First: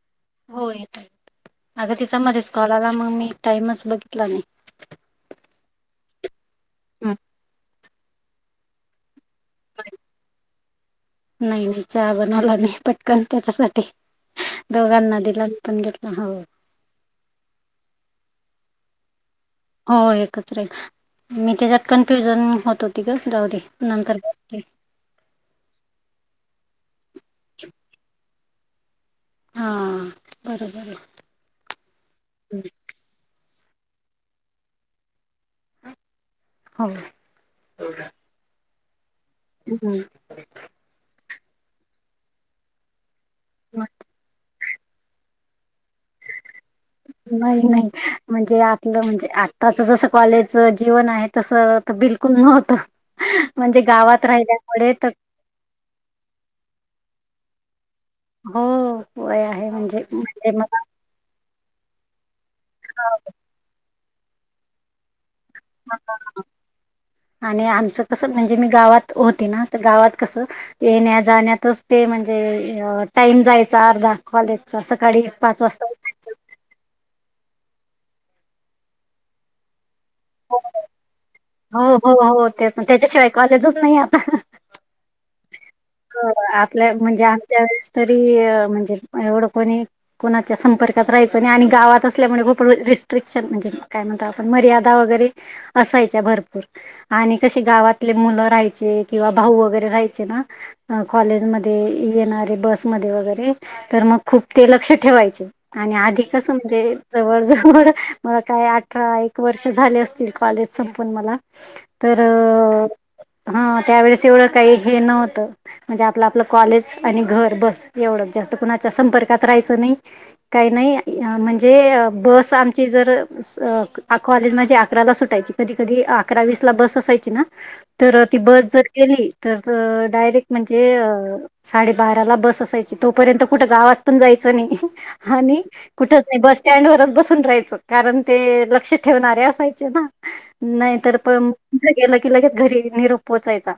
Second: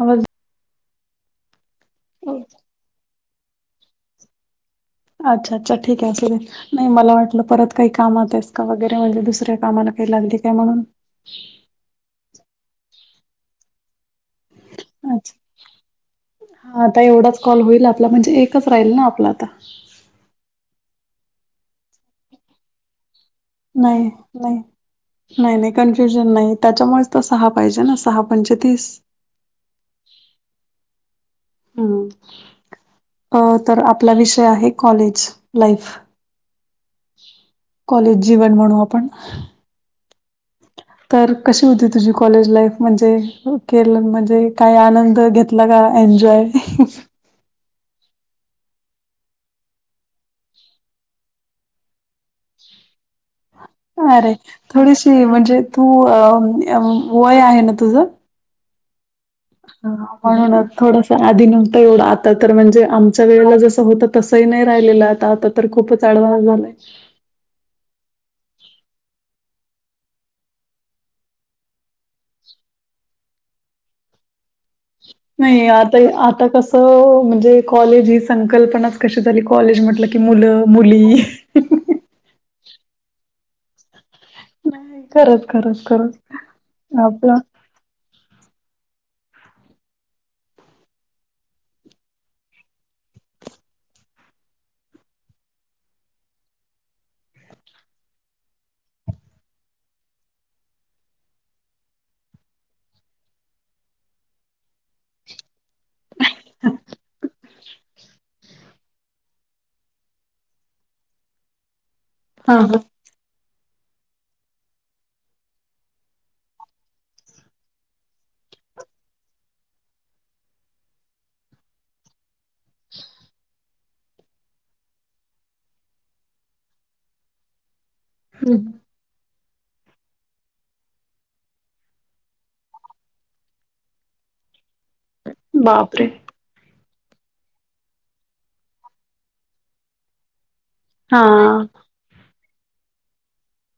आवाज. हो अग तिचा मध्येच कॉल आला मग मी टाइमच बघितला नाही. अच्छा अच्छा ठीक आहे असू दे नाही मला वाटलं परत काही कामात आहेस का वगैरे म्हणजे दुस ऱ्या कामाला काही लागली काय म्हणून. नाही नाही चहा बनवला मी पटकन त्याच्यासाठी दोघांना दिलामी पण घेतलं हो. ह आता एवढाच कॉल होईल आपला म्हणजे एकच राहील ना आपला आता. हो एकत्र राहील मी त्याच्यात कन्फ्युजन होत होती ग जाऊ दे. नाही नंतर बघते. नाही. नाही नाही कन्फ्युजन नाही त्याच्यामुळेच तो सहा पाहिजे ना सहा पंचेतीस. हा बरोबर. अ तर आपला विषय आहे कॉलेज लाईफ. हो. कॉलेज जीवन म्हणू आपण. हम्म. तर कशी होती तुझी कॉलेज लाईफ म्हणजे केर म्हणजे. काही आनंद घेतला का एन्जॉय ह ह. नाही नाही म्हणजे आपलं म्हणजे आत्ताच जस कॉलेज जीवन आहे. तसं तर बिलकुल नव्हतं. [inaudible] म्हणजे गावात अरे राहिल्यामुळे तर थोडीशी म्हणजे तू अ वय आहे ना तुझं. हो वय आहे अ, म्हणजे म् म्हणून [unintelligible] मग. थोडस आधी नव्हतता एवढं आता तर म्हणजे आमच्या वेळेला जसं होतं तसंही नाही राहिलेलं आता आता. तर खूपच आडवा [unintelligible] झालाय. आणि आमचं कसं म्हणजे मी गावात होते ना तर गावात कसं. येण्या जाण्यातच ते म्हणजे अ टाईम जायचा अर्धा. कॉलेज अस काय. नाही आता आता कस. हो म्हणजे कॉलेज ही संकल्पनाच कशी झाली कॉलेज म्हटल कि मुलं-मुली ते त्याच्याशिवाय कॉलेजच नाही आता. खरंच खरंच. खरंच हा आपल्या म्हणजे आपलं आमच्या वेळेस तरी म्हणजे एवढं कोणी कोणाच्या संपर्कात राहायचं नाही आणि गावात असल्यामुळे खूप रिस्ट्रिक्शन म्हणजे काय म्हणतो आपण मर्यादा वगैरे असायच्या भरपूर आणि कसे गावातले मुलं राहायचे किंवा भाऊ वगैरे राहायचे ना? ह कॉलेजमध्ये येणारे बसमध्ये वगैरे तर मग खूप ते लक्ष ठेवायचे. आणि आधी कस म्हणजे जवळ जवळ मला काय अठरा एक वर्ष झाले अस ड कॉलेज संपवून मला तर हा हा. अ हा त्यावेेळेस एवढं काही हे नव्हतं. म्हणजे आपलं आपलं कॉलेज आणि घर बस एवढंच जास्त कुणाच्या संपर्कात राहायचं नाही. काही नाही म्हणजे बस आमची जर स कॉलेज म्हणजे अकराला सुटायची कधी कधी अकरा वीस ला बस असायची ना तर ती बस जर गेली तर डायरेक्ट म्हणजे अ साडेबाराला बस असायची तोपर्यंत कुठे गावात पण जायचं नाही. आणि बापरे कुठच नाही बस स्टँड वरच बसून राहायचं कारण ते लक्ष ठेवणारे असायचे ना नाही तर हा पण कुठ गेलं की लगेच घरी निरोप पोहोचायचा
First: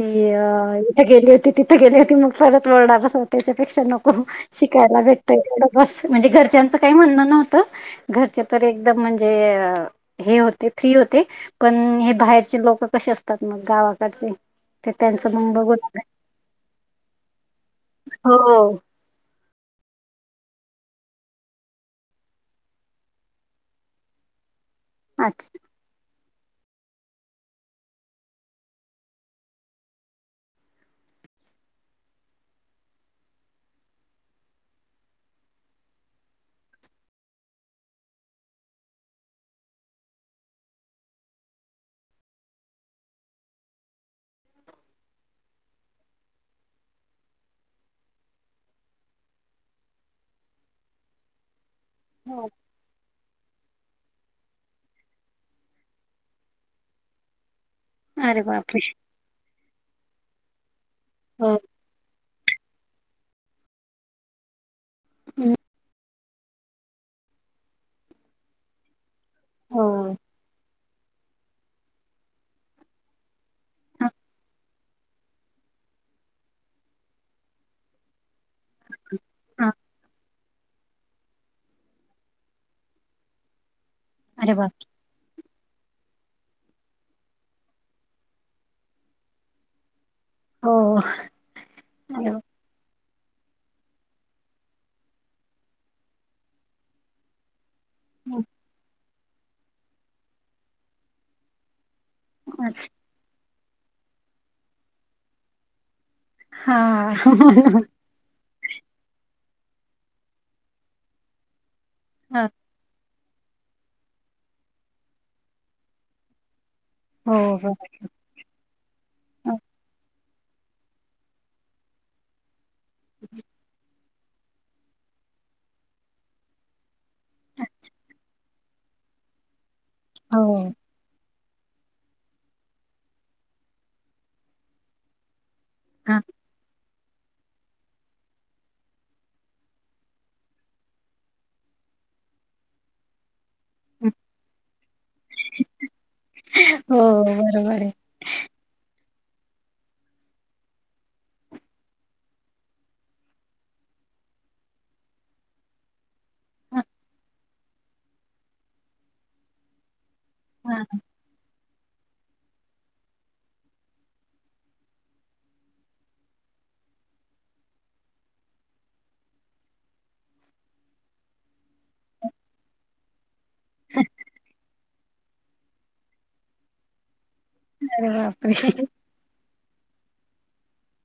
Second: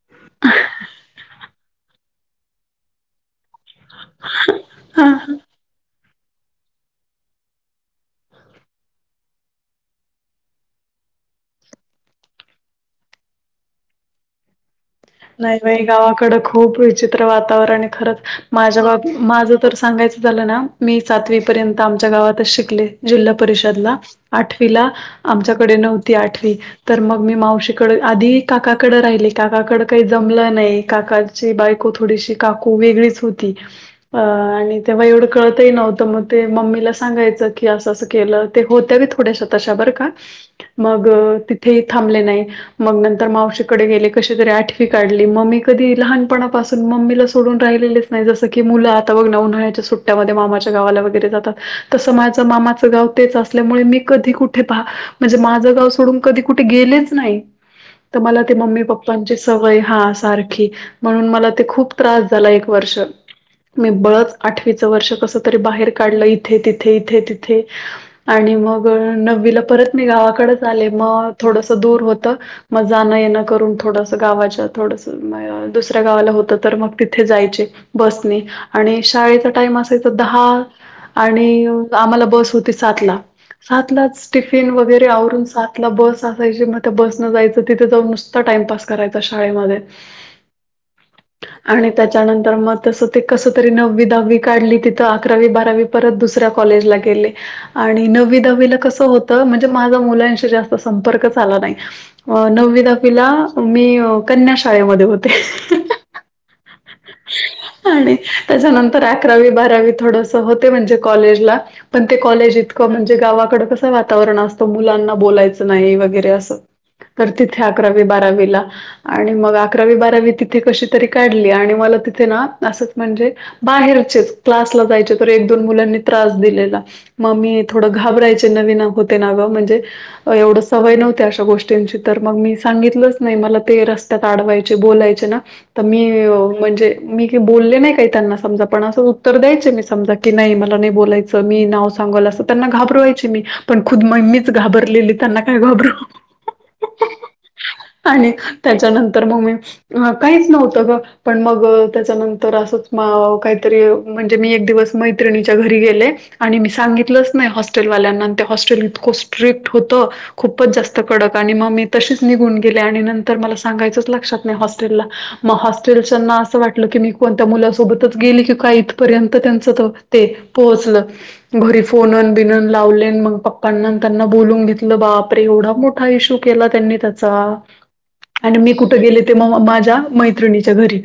की अ त गेली होती तिथे गेली होती मग परत ओरडा बस त्याच्यापेक्षा नको शिकायला हा भेटतय एवढं बस म्हणजे घरच्यांचं काही म्हणणं नव्हतं. घरचे तर एकदम म्हणजे अ हे होते फ्री होते पण हे बाहेरचे लोक कसे असतात मग गावाकडचे ते त्यांच नाही बाई गावाकड खूप विचित्र वातावरण खरंच हो. माझ्या हो. गाव माझं तर सांगायचं झालं ना मी सातवी पर्यंत आमच्या गावातच शिकले जिल्हा परिषदला. आठवीला अच्छा आमच्याकडे नव्हती आठवी तर मग मी मावशीकडे आधी काकाकडे राहिली काकाकडे काही जमलं नाही काकांची बायको थोडीशी काकू वेगळीच होती. अ आणि तेव्हा एवढं कळतही नव्हतं मग ते मम्मीला सांगायचं की असं असं केलं ते होत्या बी थोड्याशात तशा बरं का. मग तिथेही थांबले नाही मग नंतर मावशीकडे गेले कसे तरी आठ काढली मग मी कधी लहानपणापासून मम्मीला सोडून राहिलेलेच नाही जसं की मुलं आता बघ ना उन्हाण्यायच्या सुट्ट ट्यामध्ये मामाच्या गावाला वगैरे जातात तसं माझं मामाचं गाव तेच असल्यामुळे मी कधी कुठे पहा म्हणजे माझं गाव सोडून कधी कुठे गेलेच नाही. तर अरे मला ते बापरे! मम्मी पप्पांची सवय हा सारखी म्हणून हो. मला ते खूप त्रास झाल एक वर्ष मी बळच आठवीच वर्ष कस हं. तरी बाहेर काढलं. ईथे तिथे इथे तिथे आणि मग नववीला परत मी हो. गावाकडेच आले मग थोडसं दूर होत मग जाणं येणं करून हां, थोडस गावाच्या थोडस दुसऱ्या गावाला होत तर मग तिथे जायचे बसनी. आणि शाळेचा हां. टाइम असायचा दहा. आणि आम्हाला बस होती सात ला सात लाच अरे टिफिन बापरे! वगैरे आवरून सात बस असायची मग त्या बस न जायचं तिथे जाऊन नुसत टाइमपास करायच शाळेमध्ये. हो. आणि अरे त्याच्यानंतर मग तसं ते कस तरी नववी दहावी काढली तिथं अकरावी बारावी परत दुसऱ्या कॉलेजला गेले. आणि नववी बापरे! दहावीला कसं होतं म्हणजे माझा मुलांशी जास्त संपर्कच आला नाही. नवी अच्छा दहाविला मी कन्या शाळेमध्ये होते. हा....... आणि त्याच्यानंतर अकरावी बारावी थोडंसं होते. म्हणजे कॉलेजला, पण ते हां. कॉलेज इतकं म्हणजे, ते गावाकडं कसं वातावरण असतं, मुलांना बोलायचं नाही वगैरे असं. करतीत हो हे बरं. अकरावी बारावी. आणि मग अकरावी बारावी तिथे कशी तरी काढली. आणि मला तिथे ना, असंच म्हणजे बाहेरचेच, क्लासला जायचे तर एक दोन मुलांनी त्रास दिलेला. मग मी थोडं घाबरायचे नवीन होते ना गं. म्हणजे एवढं हो. सवय नव्हते अशा गोष्टी तेच तर मग मी सांगितलंच नाही, मला ते रस्त्यात अडवायचे बोलायचे ना. तर मी हां. म्हणजे, मी बोलले नाही काही त्यांना समजा, पण असं उत्तर द्यायचे मी समजा की, नाही मला नाही बोलायचं. मी नाव सांगल असं, त्यांना घाबरवायचे मी. पण खुद मम्मीच घाबरलेली, त्यांना काय घाबरू. हो बरोबर ये. आणि त्याच्यानंतर मग मी, काहीच नव्हतं गं. पण मग त्याच्यानंतर असंच काहीतरी म्हणजे, मी एक दिवस मैत्रिणीच्या घरी गेले. आणि मी सांगितलंच नाही, हॉस्टेलवाल्यांना ते हॉस्टेल इतकं स्ट्रिक्ट होतं. खूपच हा जास्त कडक आणि मग मी तशीच निघून गेले. आणि नंतर मला सांगायचंच लक्षात नाही हॉस्टेला. मग हॉस्टेलच्याना असं वाटलं की, मी कोणत्या मुलांसोबत गेली की काय इथपर्यंत त्यांच तर, ते पोहोचल. घरी फोनन बिनून लावले मग प पण नंतरन बोलून घेतलं बाप रे, एवढा मोठा इशू केला त्यांनी त्यांचा. अरे बापरे आणि मी कुठे गेले ते, म माझ्या मैत्रिणीच्या घरी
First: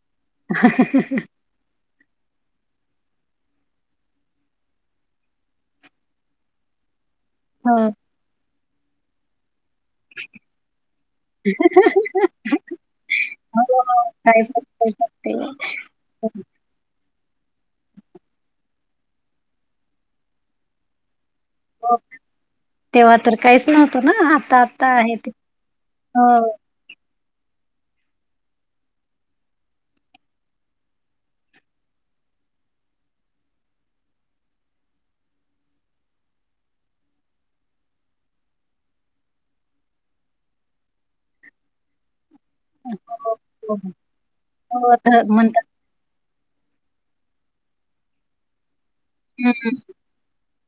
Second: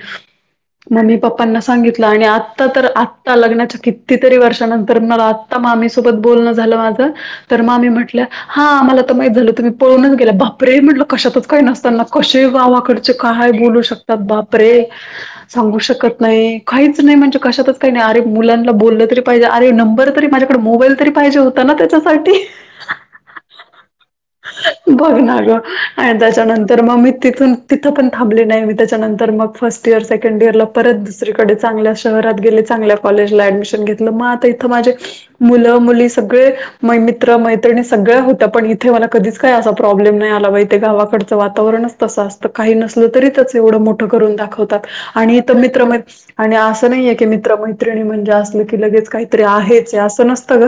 मम्मी पप्पा. त्यांना सांगितलं. आणि आता तर आत्ता लग्नाच्या कितीतरी वर्षानंतर मला, मामी सोबत बोलणं झालं माझं. तर हो हो, मामी म्हटलं हा आम्हाला तर माहीत झालं, तुम्ही पळूनच गेला बापरे म्हटल कशा काही नसताना कसे, गावाकडचे काय बोलू हो. शकतात काय पण बापरे. करू शकते. सांगू शकत नाही काहीच नाही, म्हणजे कशातच काही नाही. अरे मुलांना बोललं तरी पाहिजे, अरे नंबर तरी माझ्याकडे मोबाईल. तरी पाहिजे हो [unintelligible] तेव्हा तर काहीच नव्हतं ना आता आता बघ आहे ते ना गं आणि हो त्यांच्या नंतर, मग मी तिथून तिथं पण थांबली नाही, मी त्याच्यानंतर मग फर्स्ट इयर सेकंड इयरला. परत दुसरीकडे चांगल्या शहरात गेले. चांगल्या कॉलेजला ॲडमिशन घेतलं मग आता इथं माझे, मुलं मुली सगळे मै -मित्र मैत्रिणी सगळ्या होत्या. पण इथे मला कधीच, काय असा प्रॉब्लेम नाही आला, बाई तेे गावाकडचं वातावरणच तसं असतं. काही नसल तरी हो त्या हो एवढं मोठं करून दाखवतात. हो ध आणि तर म्हणतात मित्र मै आणि असं नाही आहे की, मित्र मैत्रिणी म्हणजे असलं की लगेच. काहीतरी हम्म आहेच, असं नसतं गं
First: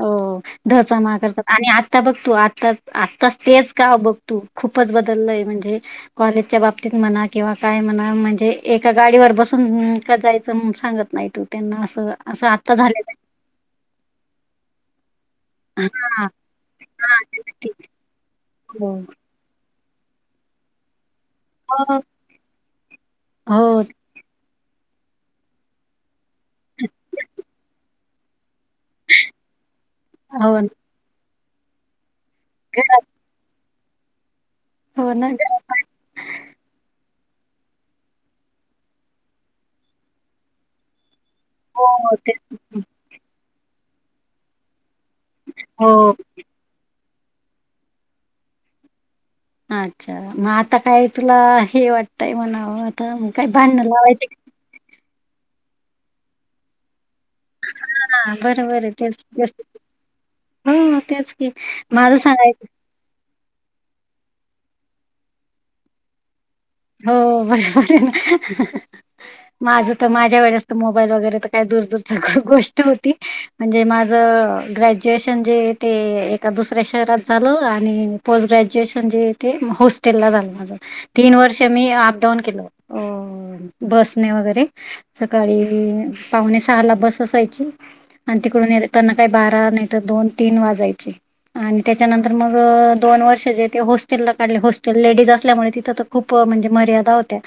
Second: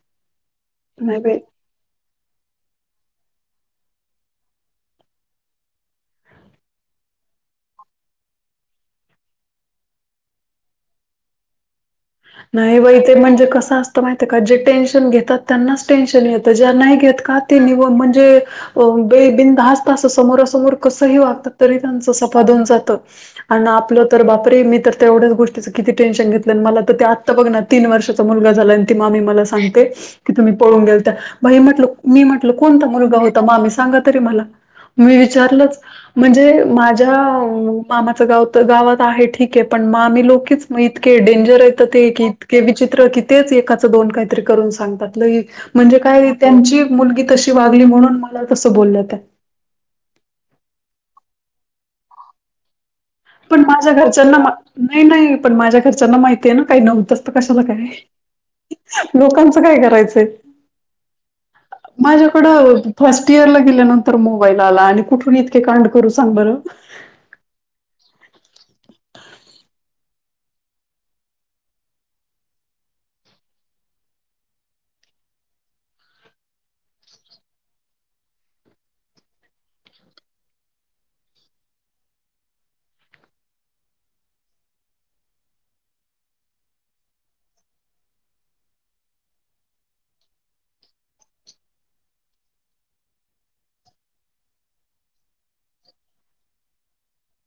हो धचामा नाही बाई. करतात आणि आता बघतू आताच आताच, तेच का बघतू खूपच बदलय म्हणजे, कॉलेजच्या बाबतीत म्हणा किंवा काय म्हणा, म्हणजे एका गाडीवर बसून जायचं काय सांगत नाही. तू त्यांना असं, असं आता नाही बाई झालेलं ते म्हणजे कसं असतं, माहितय का जे टेन्शन घेतात. त्यांनाच आहे टेन्शन हा येत, ज्या नाही घेत का ते म्हणजे हो [unintelligible] बिनधास्त समोरासमोर कसं, ही वागत तरी त्यां हो सपाधन जात आण हो आपलं. तर बापरे, मी तर तेवढ्याच गोष्टीचं किती टेन्शन घेतलं मला ते. तर ते आत्ता बघ ना तीन वर्षाचा मुलगा झाला. आणि ती मामी मला सांगते की, तुम्ही हो ना पळून गेलता. भाई म्हटलं मी म्हटल कोणता मुलगा होता, मामी सांगा तरी मला हो मी ना. विचारलंच. म्हणजे माझ्या मामाचं गाव गावात आहे, ठीक आहे पण मामी लोकीच. मग इतके डेंजर हेतती हो, ते हो, की, इतके विचित्र की तेच एकाचं दोन काहीतरी करून सांगतात. लै म्हणजे हो काय, त्यांची मुलगी तशी वागली म्हणून, मला तसं बोल्या त्या. अच्छा, मग आता काय तुला हे वाटतंय म्हणावं. आता मग काय पण भांडणं माझ्या लावायचे घरच्यांना नाही, नाही पण माझ्या घरच्यांना माहिती आहे ना. काही नव्हतंचत कशाला काय, हा, बर बर तेच तेच लोकांचं काय करायचंय. हो, तेच की माझ सांगायचं. माझ्याकडं फर्स्ट इयर ला गेल्यानंतर मोबाईल आला आणि कुठून इतके कांड करू सांग बरं. हो माझ तर माझ्या वेळेस मोबाईल वगैरे का दूर दूर गोष्ट होती म्हणजे माझ ग ग्रॅज्युएशन ते एका दुसऱ्या शहरात झालं आणि पोस्ट ग्रॅज्युएशन जे ते होस्ट तीन वर्ष मी अपडाऊन केलं अ बसने वगैरे सकाळी पावणे सहा ला बस असायची. आणि तिकडून निघताना काही बारा नाही तर दोन तीन वाजायची. आणि त्याच्यानंतर मग दोन वर्ष जे ते हॉस्टेलला काढले हॉस्टेल लेडीज असल्यामुळे तिथं तर खूप प म्हणजे मर्यादा होत्या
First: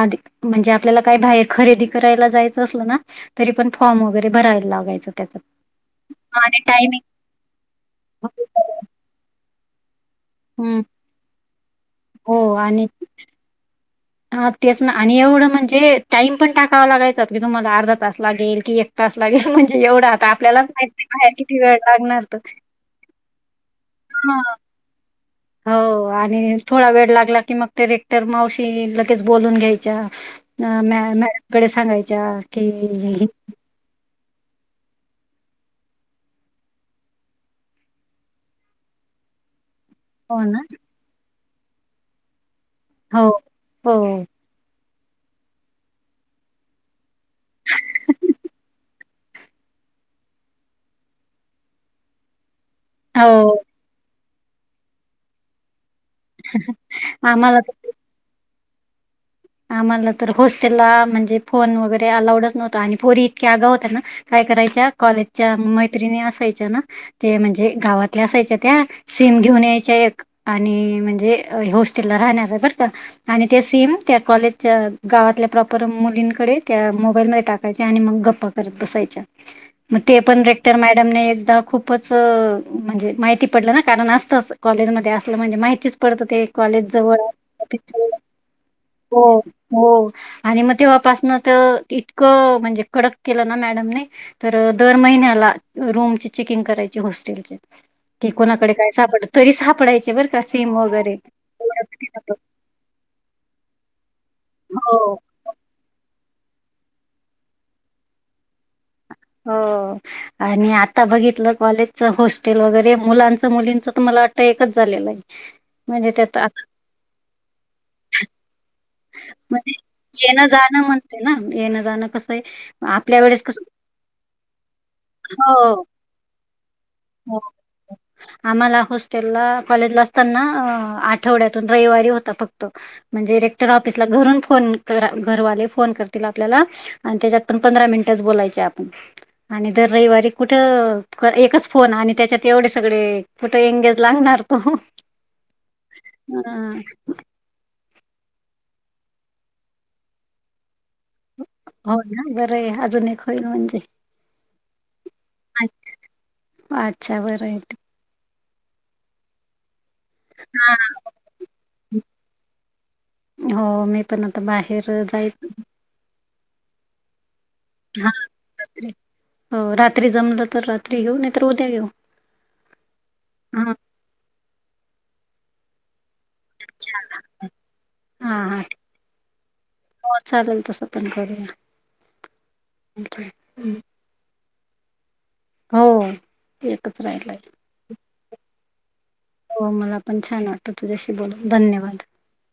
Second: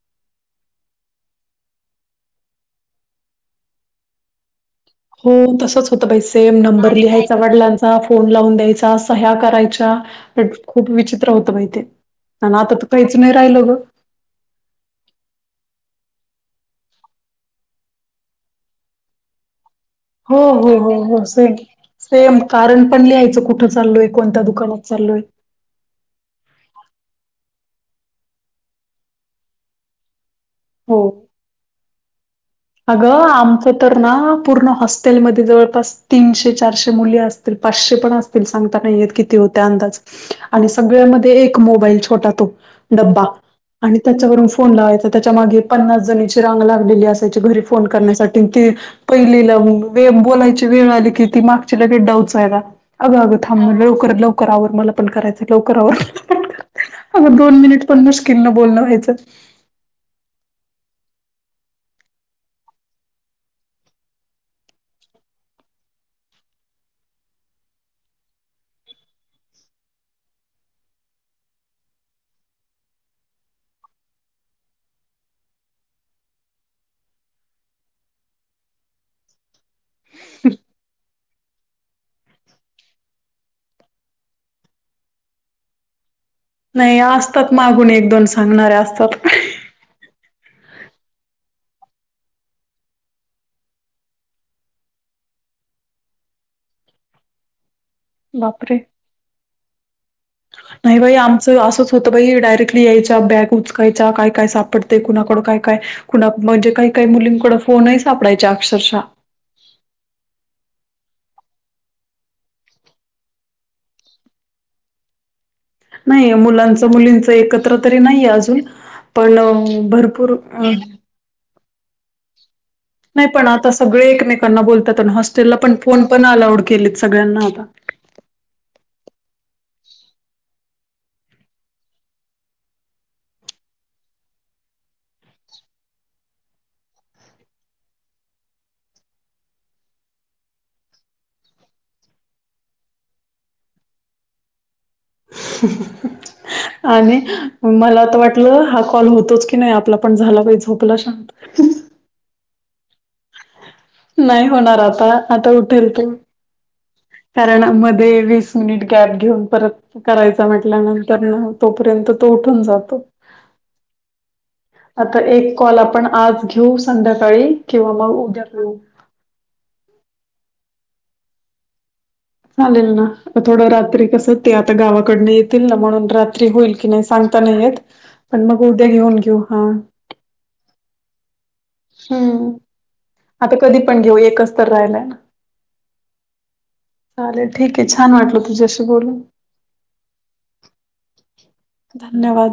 आधी म्हणजे आपल्याला काही बाहेर खरेदी करायला जायचं असलं ना तरी पण फॉर्म वगैरे भरायला लागायचं. हो त्याच तसंच होतं बाई सेम आणि नंबर टायमिंग लिहायचा वडिलांचा फोन लावून द्यायचा. ह्या करायच्या हम्म खूप विचित्र होत बाई ते आणि आता तर काहीच नाही राहिलं ग. हा तेच ना आणि एवढं म्हणजे टाइम पण टाकावा लागायचा की तुम्हाला अर्धा तास लागेल की, तास लागेल म्हणजे एवढा आता हो आपल्यालाच हो माहित हो नाही हो बाहेर सेम किती वेळ लागणार सेम तर कारण पण लिहायचं कुठं चाललोय कोणत्या हा दुकानात? चालोय हो आणि थोडा वेळ लागला की मग रेक्टर मावशी लगेच बोलून घ्यायच्या. ह हो. मॅम मॅडमकडे सांगायच्या. की अगं! आमचं तर ना पूर्ण हॉस्टेलमध्ये जवळपास तीनशे, चारशे मुली असतील, पाचशे पण असतील. तरी सांगता नाहीयेत किती होत्या अंदाज? हो ना आणि सगळ्यामध्ये एक मोबाईल छोटा तो डब्बा. हो हो आणि त्याच्यावरून फोन लावायचा त्याच्या मागे पन्नास जणीची रांग लागलेली अस त्यांचं घरी फोन करण्यासाठी ते पहिलेला बोलायची वेळ आली की ती मागची लगे डवचायला. अगं अगं हो थांब लवकर लवकर आवर मला पण करायचं लवकर आवर अगं दोन आम्हाला मिनिट. पण मुस्किलन बोलणं व्हायचं. आम्हाला तर होॉस्टेलला म्हणजे फोन वगैरे अलाऊडच नव्हता आणि पोरी इतक्या आगाव होत्या ना काय करायच्या कॉलेजच्या मैत्रिणी असायच्या ना, ते म्हणजे गावातल्या असायच्या त्या सीम घेऊन यायच्या एक आणि म्हणजे हाॅस्टेलला राहणार आहे बरं का आणि ते सीम त्या कॉलेजच्या गावातल्या प्रॉपर मुलींकडे त्या मोबाईलमध्ये टाकायच्या आणि मग गप्पा करत बसायच्या [inaudible] मग ते पण रेक्टर मॅडमने एकदा खूप खूपच म्हणजे माहिती पडलं ना कारण असतंच कॉलेजमध्ये असलं म्हणजे माहितीच पडतं ते. कॉलेज नाही जवळ असतात मागून एक दोन सांगणाऱ्या असत. हो हो आणि मग तेव्हापासनं तर इतकं म्हणजे कडक केलं ना मॅडमने. तर दर महिन्याला रूमची चेकिंग करायची हॉस्टेलचे. ते कोणाकडे बापरे! काय सापडत तरी सापडयचे बर नाही बाई आमचं असंच होतं बाई डायरेक्टली यायच्या बॅग उच कायच काय काय सापडते हो, कुणाकड काय काय? कुणा म्हणजे काही काही मुलींकड फोन आहे सापडायच्या अक्षरशा हो आणि आता बघितलं कॉलेजच हॉस्टेल वगैरे मुलांच मुलींच तर मला वाटतं एकच झालेलं आहे. म्हणजे नाही त्यात आता मुलांच मुलींच एकत्र तरी नाहीये अजून म्हणजे पण भरपूर अ येणं-जाणं म्हणते ना येणं जाणं कसंय नाही पण आता सगळे एकमेकांना बोलतात. आणि हॉस्टेलला हो, पण फोन पण अलाउड केलेत हो. सगळ्यांना आता. आम्हाला हॉस्टेलला कॉलेजला असताना आठवड्यातून रविवारी होता फक्त म्हणजेरेक्टर ऑफिसला घरून फोन घरवाले फोन करतील आपल्याला आणि त्याच्यात पण पंधरा मिनिटच बोलायचे आपण आणि दर रविवारी कुठं एकच फोन आणि त्याच्यात एवढे सगळे कुठे एंगेज लागणार तो आणि मला आता वाटलं हा कॉल होतोच की नाही आपला पण झाला काही झोपला शांत हो ना बरंय अजून एक होईल म्हणजे नाही होणार आता आता उठेल तो अच कारण मध्ये वीस मिनिट गॅप घेऊन परत करायचा हा म्हटल्यानंतर ना तोपर्यंत तो उठून जातो हो मी पण आता बाहेर आता जायच एक कॉल आपण आज घेऊ संध्याकाळी किंवा हा मग उद्या घेऊ. र हो रात्री जमलं तर रात्री घेऊ नाही तरर उद्या घेऊ चालेल ना हा थोडं रात्री कस ते आता गावाकडन येतील ना म्हणून रात होईल की नाही सांगता नाहीेत हा पण हा मग उद्या घेऊन घेऊ हा हो चालेल तसं पण करूया हम्म आता हम्म. कधी पण घेऊ एकच तर राहिलाय ना हो एकच राहिला चालेल आहे. ठीक छान वाटलं तुझ्याशी बोलून हो मला पण छान वाटतं तुझ्याशी बोलून धन्यवाद. धन्यवाद.